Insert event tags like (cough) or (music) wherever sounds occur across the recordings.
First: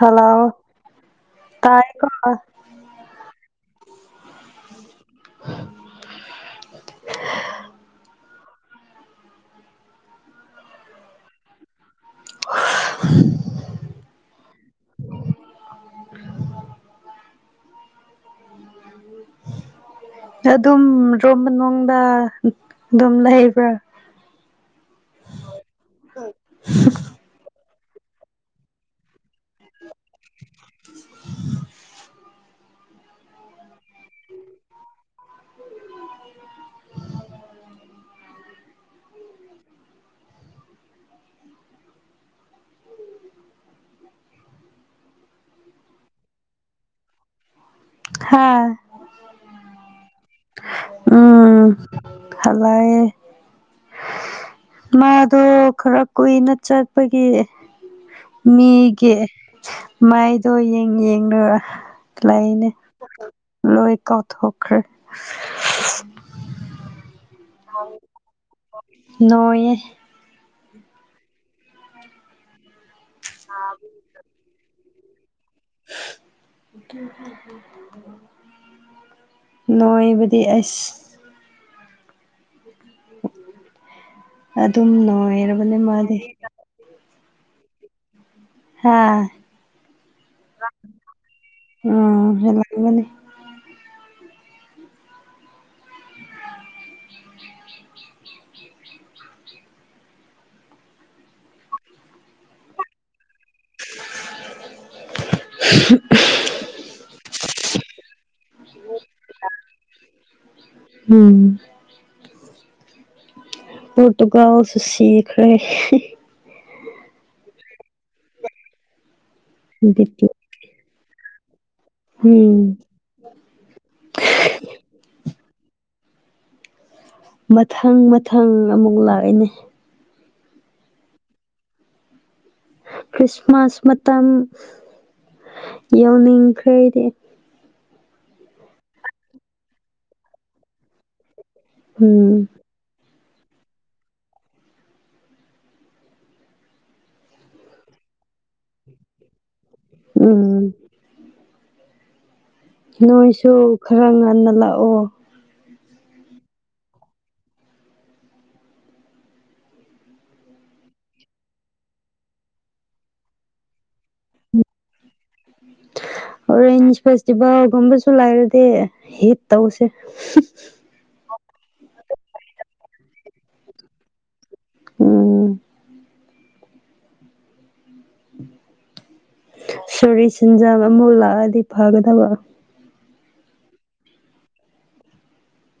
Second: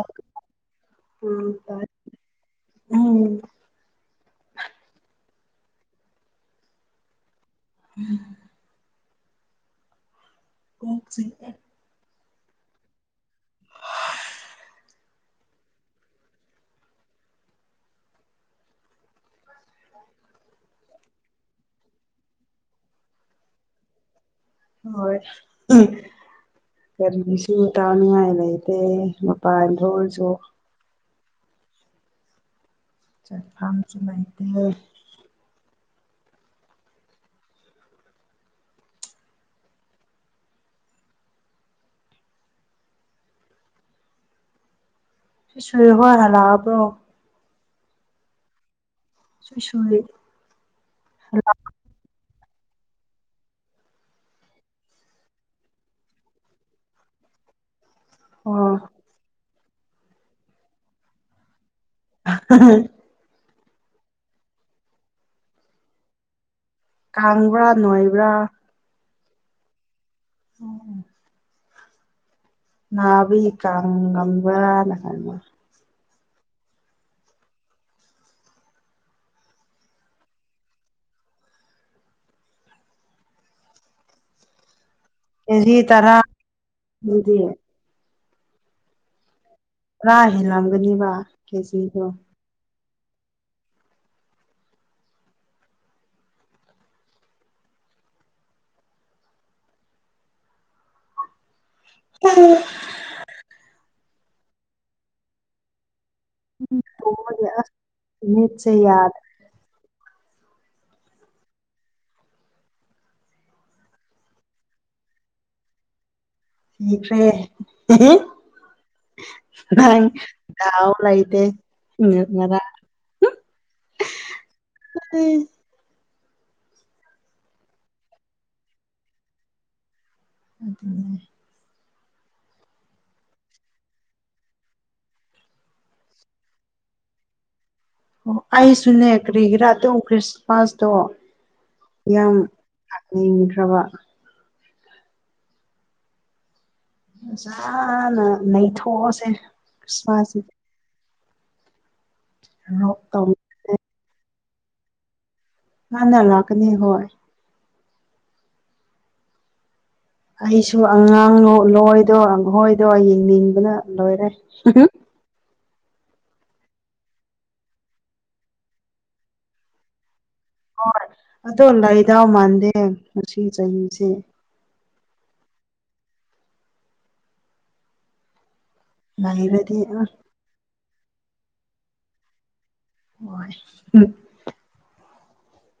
Hello ꯑ ꯎꯝ (unintelligible) (unintelligible) (unintelligible) (unintelligible) (unintelligible) ꯑꯗꯨꯝ ꯔꯣꯝꯕ ꯅꯨꯡꯗ ꯑꯗꯨꯝ ꯂꯩꯕ꯭ꯔꯥ ꯍꯣꯏ ꯀꯃꯤꯁꯨ ꯇꯥꯎꯅꯤꯉꯥꯏ ꯂꯩꯇꯦ ꯃꯄꯥꯟꯗꯑꯣꯏꯁꯨ (unintelligible) ꯆꯠꯐꯥꯝ ꯆꯂꯍꯤꯇꯦ ꯁꯨꯦ ꯍ ꯍꯥꯏꯂꯕ꯭ꯔꯣ ꯍꯥꯥ ꯁꯁꯦ ꯎꯝꯂꯥꯏꯦ ꯃꯥꯗꯣ ꯈꯔ ꯀꯨꯏꯅ ꯆꯠꯄꯒꯤ ꯑꯣ ꯃꯤꯒꯤ ꯃꯥꯏꯗꯣ ꯌꯦꯡ ꯌꯦꯡꯨꯔꯒ ꯂꯩꯥꯏꯅꯦ ꯂꯣꯏ ꯀꯊ ꯍꯈ꯭ꯔꯦ (inaudible) ꯀꯥꯡꯕ꯭ꯔꯥ ꯅꯣꯏꯕ꯭ꯔꯥ ꯅꯣꯡꯣꯏ ꯑꯣꯝ ꯍꯝ ꯅꯥꯕꯤ ꯀꯥꯡ ꯉꯝꯕ꯭ꯔꯥ ꯅ ꯍꯥꯏꯜꯃ (unintelligible) ꯅꯣꯏꯕꯗꯤ ꯑꯁ ꯑꯗꯨꯝ ꯀꯦꯖꯤ ꯅꯨꯉꯥꯏꯔꯕꯅꯦ ꯇꯔꯥ ꯃꯥꯗꯤ ꯑꯗꯨꯗꯤ ꯍꯥꯥ ꯄꯨꯔꯥ ꯍꯦꯜꯂꯝꯒꯅꯤꯕ ꯀꯦꯖꯤꯗꯣ ꯉꯨꯅꯤ (unintelligible) (unintelligible) (unintelligible) ꯃꯤꯠꯁꯦ ꯌꯥꯗꯔꯦ ꯎꯝ ꯄꯣꯔꯇꯨꯒꯜꯁꯨ ꯁꯤꯈꯔꯦ ꯁꯤꯈ꯭ꯔꯦ (unintelligible) ꯂꯩꯇꯦ ꯉꯔꯥꯡ ꯎꯝ ꯃꯊꯪ ꯃꯊꯪ ꯑꯃꯨꯛ ꯂꯥꯛꯏꯅꯦ ꯑꯗꯨꯅꯦ ꯈ꯭ꯔꯤꯁꯃꯥꯁ ꯃꯇꯝ ꯌꯧꯅꯤꯡꯈ꯭ꯔꯦꯗꯤ ꯑꯣ ꯑꯩꯁꯨꯅꯦ ꯀꯔꯤꯒꯤꯔꯥ ꯑꯗꯨꯝ ꯈ꯭ꯔꯤꯁꯃꯥꯁꯇꯣ ꯎꯝ ꯃꯤꯈ꯭ꯔꯕ ꯐꯖꯥꯅ ꯅꯩꯊꯣꯛꯑꯥꯁꯦ ꯎꯝ ꯇꯧ ꯅꯣꯏꯁꯨ ꯈꯔ ꯉꯟꯅ ꯂꯥꯛꯑꯣ ꯉꯅꯥ ꯂꯛꯀꯥꯅꯤ ꯍꯣꯏ ꯑꯩꯁꯨ ꯑꯉꯥꯡ ꯂꯣꯏꯗꯣ ꯈꯣꯏꯗꯣ ꯌꯦꯡꯅꯤꯡꯕꯅ ꯂꯣꯏꯔꯦ (unintelligible) ꯑꯣꯔꯦꯟꯖ ꯐꯦꯁꯇꯤꯚꯦꯜꯒꯨꯝꯕꯁꯨ ꯂꯩꯥꯏꯔꯗꯤ ꯍꯤꯠ ꯇꯧꯁꯦ ꯍꯣꯏ ꯑꯗꯣ ꯂꯥꯏꯗꯥꯎ ꯃꯥꯟꯗꯦ ꯉꯁꯤ ꯆꯍꯤꯁꯦ ꯎꯝ ꯂꯩꯔꯗꯤ ꯑ ꯁꯣꯔꯤ ꯁꯦꯟꯖꯥꯝ ꯑꯃꯨꯛ ꯂꯥꯛꯑꯗꯤ ꯐꯒꯗꯕ (unintelligible)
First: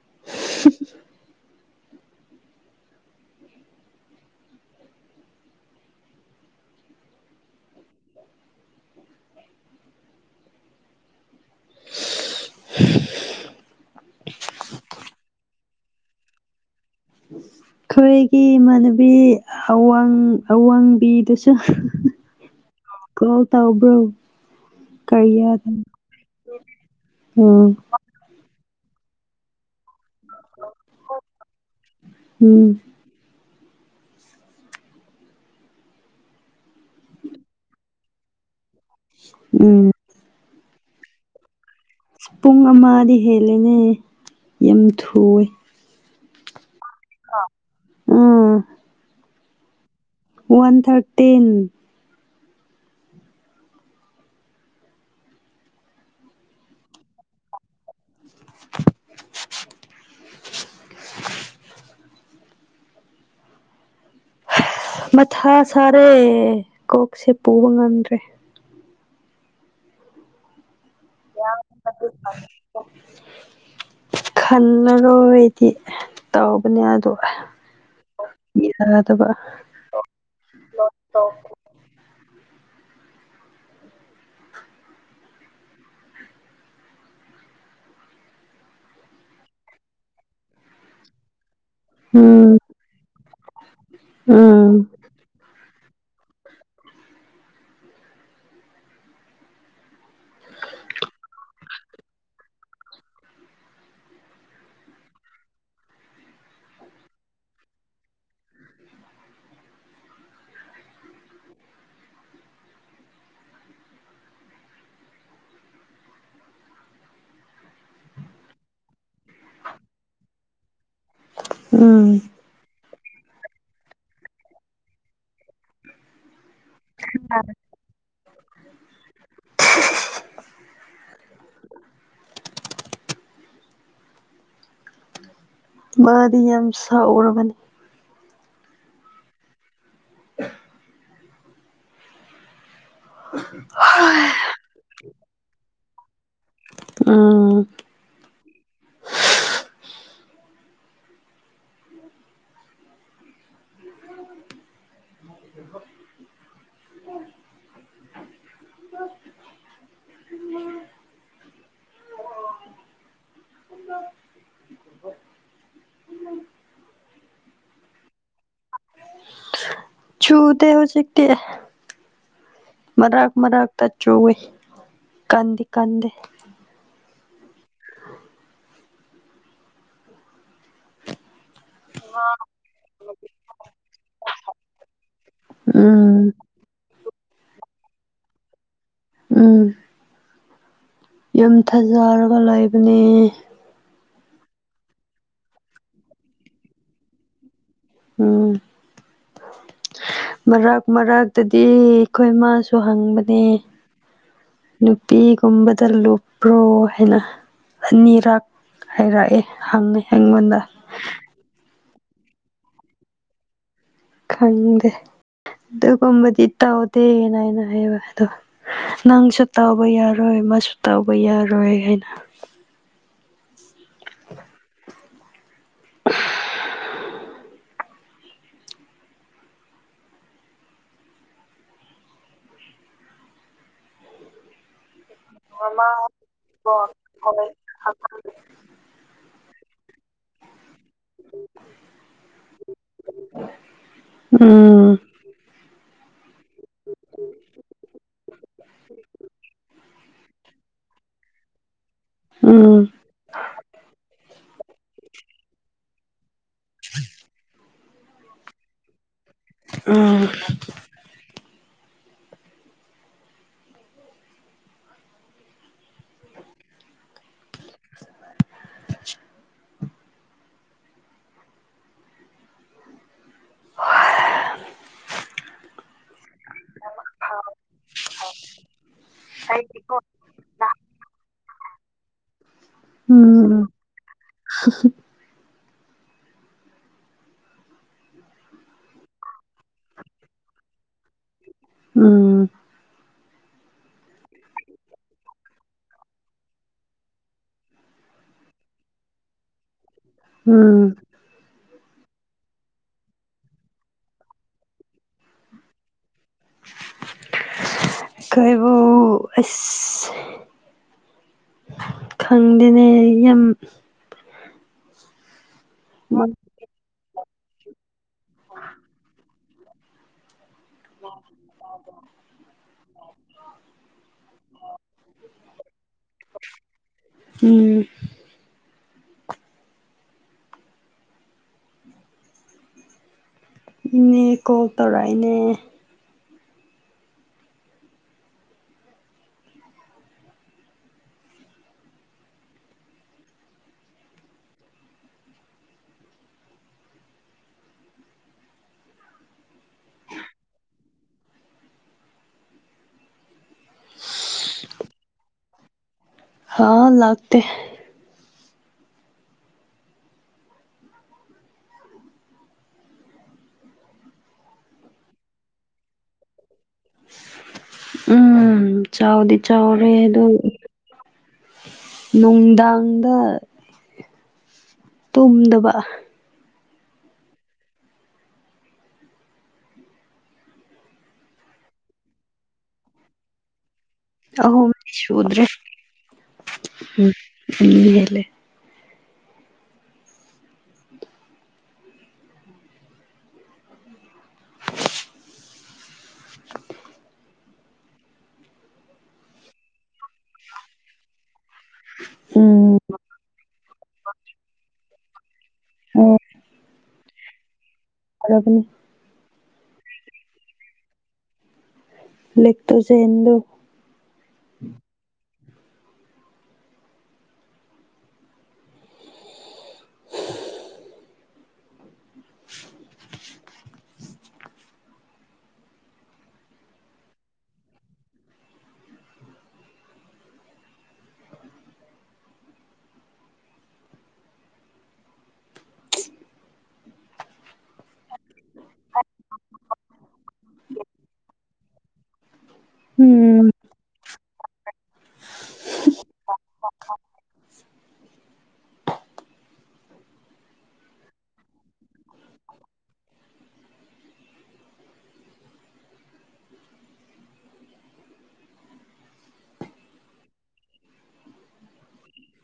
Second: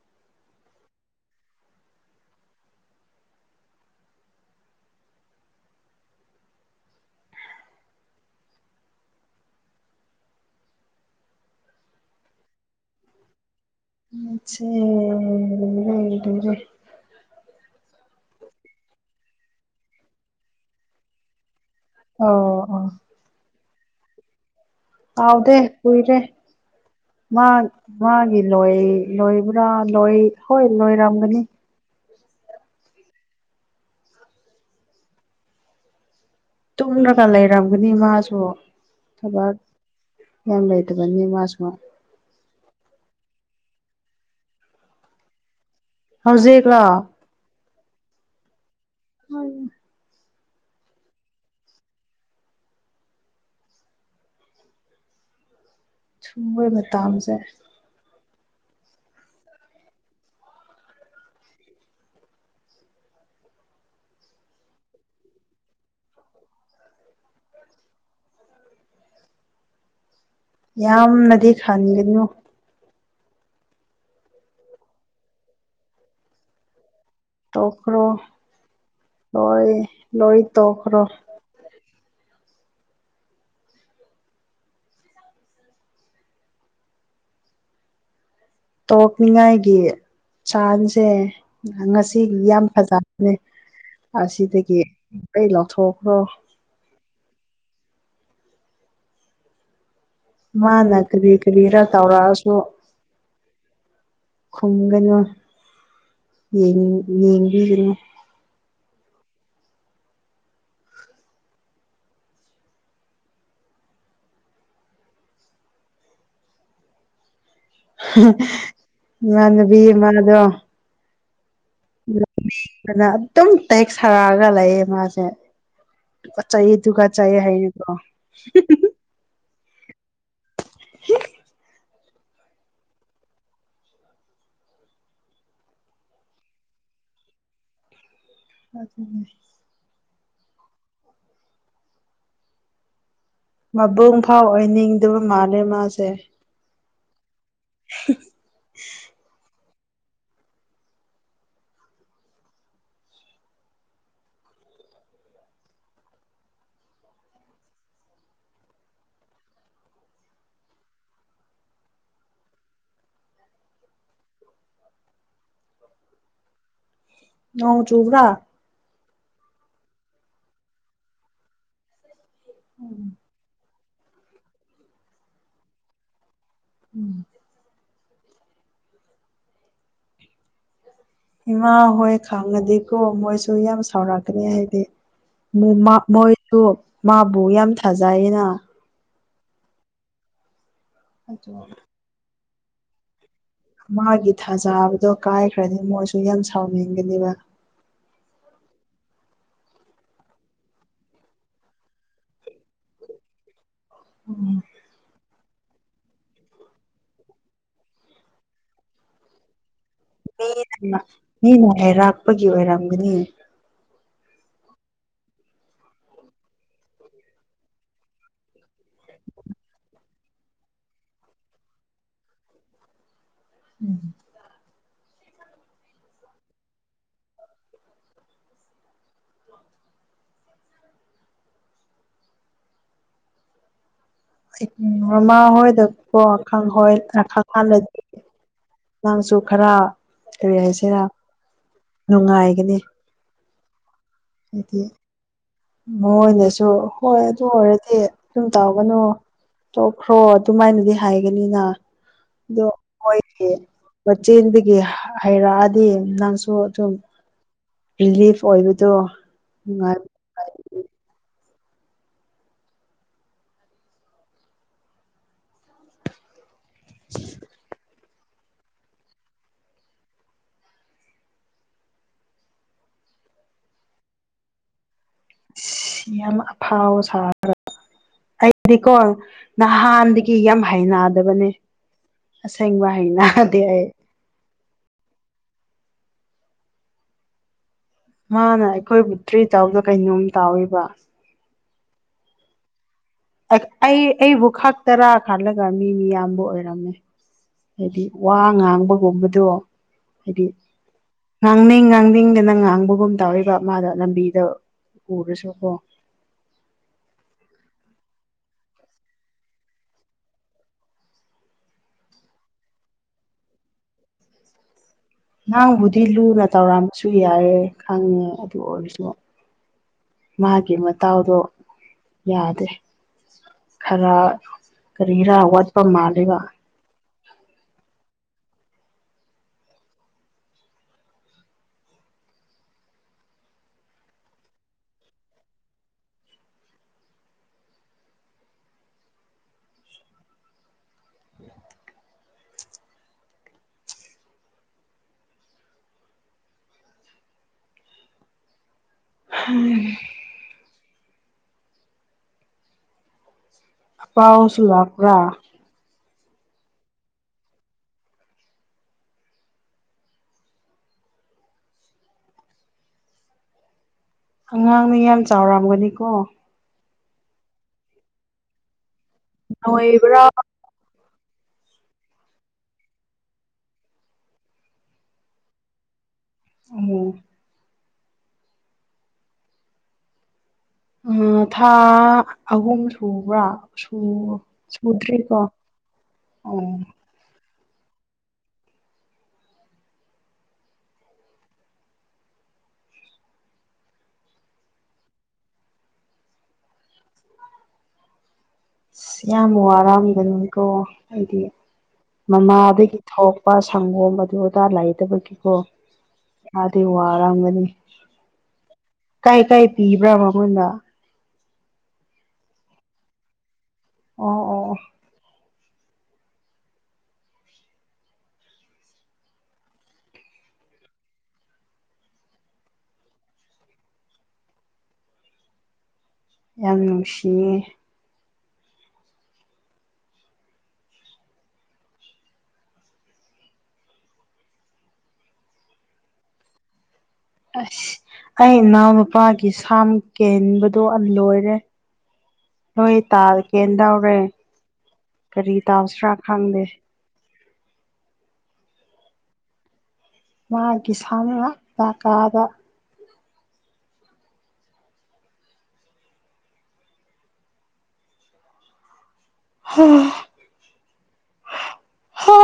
(inaudible) (unintelligible) (unintelligible) ꯑꯩꯈꯣꯏꯒꯤ ꯏꯃꯥꯟꯅꯕꯤ ꯑꯋꯥꯡ ꯑꯋꯥꯡꯕꯤꯗꯨꯁꯨ ꯑꯣ ꯑꯣ ꯀꯣꯜ ꯇꯧꯕ꯭ꯔꯣ ꯍꯥꯎꯗꯦ ꯀꯔꯤꯌꯥꯗ ꯀꯨꯏꯔꯦ ꯃꯥ ꯑꯣ ꯃꯥꯒꯤ ꯂꯣꯏ ꯂꯣꯏꯕ꯭ꯔꯥ ꯂꯣꯏ ꯍꯣꯏ ꯂꯣꯏꯔꯝꯒꯅꯤ ꯎꯝ ꯇꯨꯝꯂꯒ ꯂꯩꯔꯝꯒꯅꯤ ꯃꯥꯁꯨ ꯊꯕꯛ ꯎꯝ ꯌꯥꯝ ꯂꯩꯇꯕꯅꯤ ꯃꯥꯁꯨ ꯄꯨꯡ ꯑꯃꯗꯤ ꯍꯦꯜꯂꯦꯅꯦ ꯌꯥꯝ ꯊꯨꯏꯌꯦ ꯍꯧꯖꯤꯛꯂꯣ ꯎꯝ (unintelligible) ꯋꯥꯟ ꯊꯥꯔꯇꯤꯟ ꯁꯨꯝ ꯃꯣꯏ ꯃꯇꯥꯝꯁꯦ ꯃꯊꯥ ꯁꯥꯔꯦ ꯀꯣꯛꯁꯦ ꯄꯨꯕ ꯉꯝꯗ꯭ꯔꯦ ꯌꯥꯝꯅꯗꯤ ꯈꯥꯡꯒꯅꯨ ꯈꯜꯂꯔꯣꯏꯗꯤ ꯇꯧꯕꯅꯦ ꯑꯗꯣ ꯇꯧꯀ꯭ꯔꯣ ꯌꯥꯗꯕ ꯂꯣꯏ ꯂꯣꯏ ꯇꯣꯈ꯭ꯔꯣ ꯇꯧꯅꯤꯉꯥꯏꯒꯤ ꯆꯥꯡꯁꯦ ꯉꯁꯤꯗꯤ ꯎꯝ ꯌꯥꯝ ꯐꯖꯕꯅꯦ ꯑꯁꯤꯗꯒꯤ ꯎꯝ ꯀꯩ ꯂꯧꯊꯣꯛ ꯍꯣ ꯃꯥꯅ ꯀꯔꯤ ꯀꯔꯤꯔ ꯇꯧꯔꯛꯑꯁꯨ ꯈꯨꯝꯒꯅꯨ ꯌꯦꯡ ꯌꯦꯡꯕꯤꯒꯅꯨ ꯏꯃꯥꯟꯅꯕꯤ ꯑꯝꯃꯥꯗꯣ ꯎꯝ (unintelligible) ꯑꯗꯨꯝ ꯇꯦꯛꯁ ꯊꯥꯔꯛꯑꯒ ꯂꯩꯌꯦ ꯃꯥꯁꯦ ꯆꯩꯗꯨꯒ ꯆꯩ ꯍꯩꯕ꯭ꯔꯣ (unintelligible) ꯃꯥꯗꯤ ꯌꯥꯝ ꯁꯥꯎꯔꯕꯅꯤ ꯑꯗꯨ ꯑꯗꯨ (unintelligible) ꯃꯕꯨꯡ ꯐꯥꯎ ꯑꯣꯏꯅꯤꯡꯗꯕ ꯃꯥꯜꯂꯂ ꯃꯥꯁꯦ ꯑꯝ (unintelligible) (inaudible) (unintelligible) (unintelligible) ꯅꯣꯡ ꯆꯨꯕ꯭ꯔꯥ ꯆꯨꯗꯦ ꯍꯨꯖꯤꯛꯇꯤ ꯃꯔꯥꯛ ꯃꯔꯥꯛ (unintelligible) ꯀꯗ ꯀꯟꯗꯦ ꯏꯃꯥ ꯍꯣꯏ ꯈꯪꯉꯗꯤꯀꯣ ꯃꯣꯏꯁꯨ ꯌꯥꯝ ꯁꯥꯎꯔꯛꯀꯅꯤ ꯍꯥꯏꯗꯤ ꯎꯝ ꯃꯣꯏꯁꯨ ꯃꯥꯕꯨ ꯌꯥꯝ ꯊꯥꯖꯩꯅ ꯎꯝ ꯌꯥꯝ ꯑꯗꯣ ꯊꯖꯔꯒ ꯂꯩꯕꯅꯦ ꯃꯥꯒꯤ ꯊꯥꯖꯥꯕꯗꯣ ꯀꯥꯏꯈ꯭ꯔꯅꯤ ꯃꯣꯏꯁꯨ ꯌꯥꯝ ꯁꯥꯎꯅꯤꯡꯒꯅꯦꯕ ꯎꯝ ꯃꯔꯛ ꯃꯔꯥꯛꯛꯇꯗꯤ ꯑꯩꯈꯣꯏ ꯃꯥꯁꯨ ꯍꯪꯕꯅꯦ ꯅꯨꯄꯤ ꯒꯨꯝꯕ ꯇ ꯂꯨꯞꯄ꯭ꯔꯣ ꯍꯥꯏꯅ ꯑꯅꯤꯔꯛ ꯍꯥꯏꯔꯛꯑꯦ ꯍꯪꯉꯦ ꯑꯩꯉꯣꯟꯗ ꯃꯤꯅ ꯃꯤꯅ ꯍꯩꯔꯥꯛꯄꯒꯤ ꯑꯣꯏꯔꯝꯒꯅꯤ ꯈꯪꯗꯦ ꯑꯗꯨꯒꯨꯝꯕꯗꯤ ꯇꯧꯗꯦꯅ ꯑꯩꯅ ꯍꯥꯏꯅ ꯍꯥꯏꯕ ꯑꯗꯣ ꯅꯪꯁꯨ ꯇꯧꯕ ꯌꯥꯔꯣꯏ ꯑꯃꯁꯨ ꯇꯧꯕ ꯌꯥꯔꯣꯏ ꯍꯥꯏꯅ (unintelligible) ꯃꯃꯥ ꯍꯣꯏꯗꯀꯣ ꯑꯈꯪ ꯍꯣꯏꯈꯪ (unintelligible) ꯈꯔ ꯀꯔꯤ ꯍꯥꯏꯁꯤꯔ ꯅꯨꯡꯉꯥꯏꯒꯅꯤ ꯍꯥꯏꯗꯤ ꯎꯝ ꯃꯣꯏꯅꯁꯨ ꯍꯣꯏ ꯑꯗꯨ ꯑꯣꯏꯔꯗꯤ ꯑꯗꯨꯨꯝ ꯇꯧꯒꯅꯨ ꯈ꯭ꯔꯣ ꯑꯗꯨꯃꯥꯏꯅꯗꯤ ꯍꯥꯏꯒꯅꯤꯅꯥ ꯑꯗꯣ ꯎꯝ ꯈꯣꯏꯒꯤ ꯆꯦꯟꯕꯒꯤ ꯍꯩꯔꯛꯑꯗꯤ ꯅꯪ ꯁꯨ ꯑꯗꯨꯝ ꯔꯤꯂꯤꯐ ꯑꯣꯏꯕꯗꯣ ꯅꯨꯡꯉꯥꯏ (unintelligible) (unintelligible) ꯑ ꯌꯥꯝ ꯑꯐꯥꯎ ꯁꯥꯈ꯭ꯔ ꯑꯩꯗꯤꯀꯣ ꯅꯍꯥꯟꯗꯒꯤ ꯌꯥꯝ ꯍꯩꯅꯗꯕꯅꯦ ꯑꯁꯦꯏꯕ ꯍꯩꯅꯥꯗꯦ ꯎꯝ ꯎꯝ ꯑꯩ (unintelligible) ꯃꯥꯅ ꯑꯩꯈꯣꯏꯕꯨ ꯇ꯭ꯔꯤꯠ ꯇꯧꯕꯗꯨ ꯀꯩꯅꯣꯝ ꯇꯧꯋꯦꯕ ꯎꯝ ꯑꯩ ꯑꯩꯕꯨ ꯈꯛ ꯇꯔꯥ ꯈꯜꯂꯒ ꯃꯤ ꯃꯤ ꯌꯥꯝꯕ ꯑꯣꯏꯔꯝꯃꯦ ꯍꯥꯏꯗꯤ ꯋꯥ ꯉꯥꯡꯕꯒꯨꯝꯕꯗꯣ ꯍꯥꯏꯗꯤ ꯎꯝ ꯉꯥꯡꯅꯤꯡ ꯉꯥꯡꯅꯤꯡꯗꯅ ꯉꯥꯡꯕꯒꯨꯝ ꯇꯧꯋꯦꯕ ꯃꯥꯗ ꯂꯝꯕꯤꯗ ꯎꯔꯁꯨꯀꯣ ꯀꯣꯏꯕꯨ ꯑꯁ ꯈꯪꯗꯦꯅꯦ ꯌꯥꯝ ꯅꯪꯕꯨꯗꯤ ꯎꯝ ꯂꯨꯅ ꯇꯧꯔꯝꯕꯁꯨ ꯌꯥꯏꯑꯦ ꯈꯪꯉꯦ ꯑꯗꯨ ꯑꯣꯏꯔꯁꯨ ꯃꯥꯒꯤ ꯃꯇꯥꯎꯗꯣ ꯌꯥꯗꯦ ꯈꯔ ꯀꯔꯤꯔꯥ ꯋꯥꯠꯄ ꯃꯥꯂꯦꯕ ꯏꯅꯦ ꯀꯣꯜ ꯇꯧꯔꯛꯏꯅꯦ ꯍꯝ ꯑꯄꯥꯥꯎ ꯁꯨ ꯂꯥꯛꯄ꯭ꯔꯥ ꯍꯥꯥ ꯂꯥꯛꯇꯦ ꯑꯉꯥꯡꯅ ꯌꯥꯝ ꯆꯥꯎꯔꯝꯒꯅꯤꯀꯣ ꯎꯝ ꯆꯥꯎꯗꯤ ꯆꯥꯎꯔꯦ ꯑꯗꯨ ꯅꯣꯏꯕ꯭ꯔꯥ ꯅꯨꯡꯗꯥꯡꯗ ꯇꯨꯝꯗꯕ ꯎꯝ ꯑ ꯊꯥ ꯑꯍꯨꯝ ꯁꯨꯕ꯭ꯔꯥ ꯁꯨ ꯑꯍꯨꯝꯗꯤ ꯁꯨꯗ꯭ꯔꯤꯀꯣ ꯁꯨꯗ꯭ꯔꯦ (unintelligible) (inaudible) ꯑꯁ ꯌꯥꯝ ꯋꯥꯔꯝꯕꯅꯤꯀꯣ ꯑꯩꯗꯤ ꯎꯝ ꯃꯃꯥꯗꯒꯤ ꯊꯣꯛꯄ ꯁꯪꯒꯣꯝ ꯑꯗꯨ ꯑꯗꯥ ꯂꯩꯇꯕꯒꯤꯀꯣ ꯑꯣ ꯑꯗꯤ ꯋꯔꯝꯒꯅꯤ ꯐꯔꯕꯅꯦ ꯀꯥꯏ ꯀꯥꯏ ꯄꯤꯕ꯭ꯔꯥ ꯃꯉꯣꯟꯗꯥ ꯂꯛꯇꯣꯖꯦꯟ ꯗꯣ ꯑꯣ ꯑꯣ ꯑꯣ꯫ ꯌꯥꯝ ꯅꯨꯡꯁꯤꯌꯦ ꯑꯁ ꯑꯩ ꯏꯅꯥꯎ ꯅꯨꯄꯥꯒꯤ ꯁꯥꯝ ꯀꯦꯟꯕꯗꯣ ꯂꯣꯏꯔꯦ ꯅꯣꯏ ꯎꯝ ꯇꯥꯀꯦꯟ ꯇꯧꯔꯦ ꯀꯔꯤ ꯇꯧꯁꯤꯔꯥ ꯈꯪꯗꯦ ꯃꯥꯒꯤ ꯁꯝ ꯉꯥꯛꯇꯥ ꯀꯥꯗ ꯍ ꯍ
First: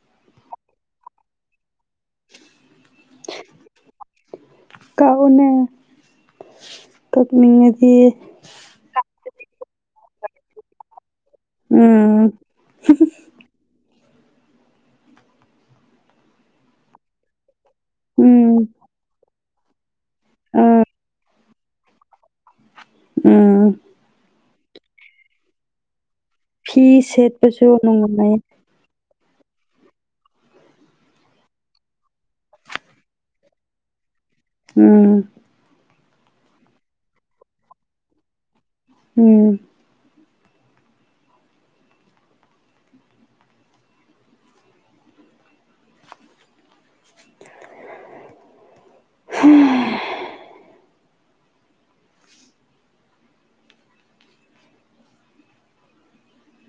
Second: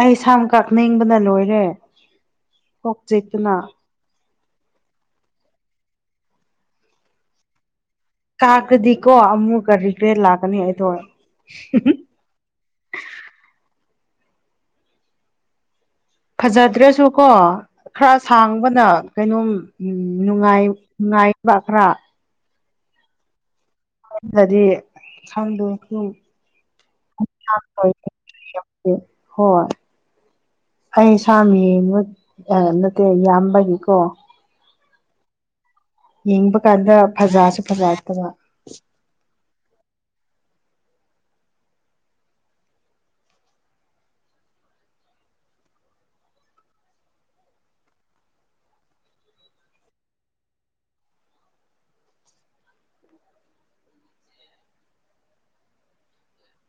ꯑꯩ ꯁꯥꯝ ꯀꯛꯅꯤꯡꯕꯅ ꯂꯣꯏꯔꯦ ꯀꯣꯛ ꯆꯤꯛꯄꯅꯥ ꯀꯥꯎꯅ ꯀꯛꯅꯤꯡꯉꯗꯤ ꯀꯣ ꯑꯃꯨꯛꯀ ꯔꯤꯒ꯭ꯔꯦꯠ ꯂꯥꯛꯀꯅꯤ ꯑꯩꯗꯣ ꯎꯝ ꯐꯖꯗ꯭ꯔꯁꯨ ꯀꯣ ꯈꯔ ꯎꯝ ꯁꯥꯡꯕꯅ ꯀꯩꯅꯣꯝ ꯅꯨꯡꯉꯥꯏ ꯑꯥ ꯉꯥꯏ ꯄꯈ꯭ꯔꯥ ꯎꯝ ꯑꯩꯅꯗꯤ ꯋꯝꯗꯨ ꯐꯤ ꯁꯦꯠꯄꯁꯨ ꯅꯨꯡꯉꯥꯏ ꯍꯣꯏ ꯑꯩ ꯏꯁꯥꯃꯤ ꯅꯠꯇꯦ ꯌꯥꯝꯕꯒꯤꯀꯣ ꯎꯝ ꯌꯦꯡꯕ ꯀꯥꯟꯗ ꯐꯖꯥꯁꯨ ꯐꯖꯥꯠꯇꯕ ꯎꯝ ꯍꯝ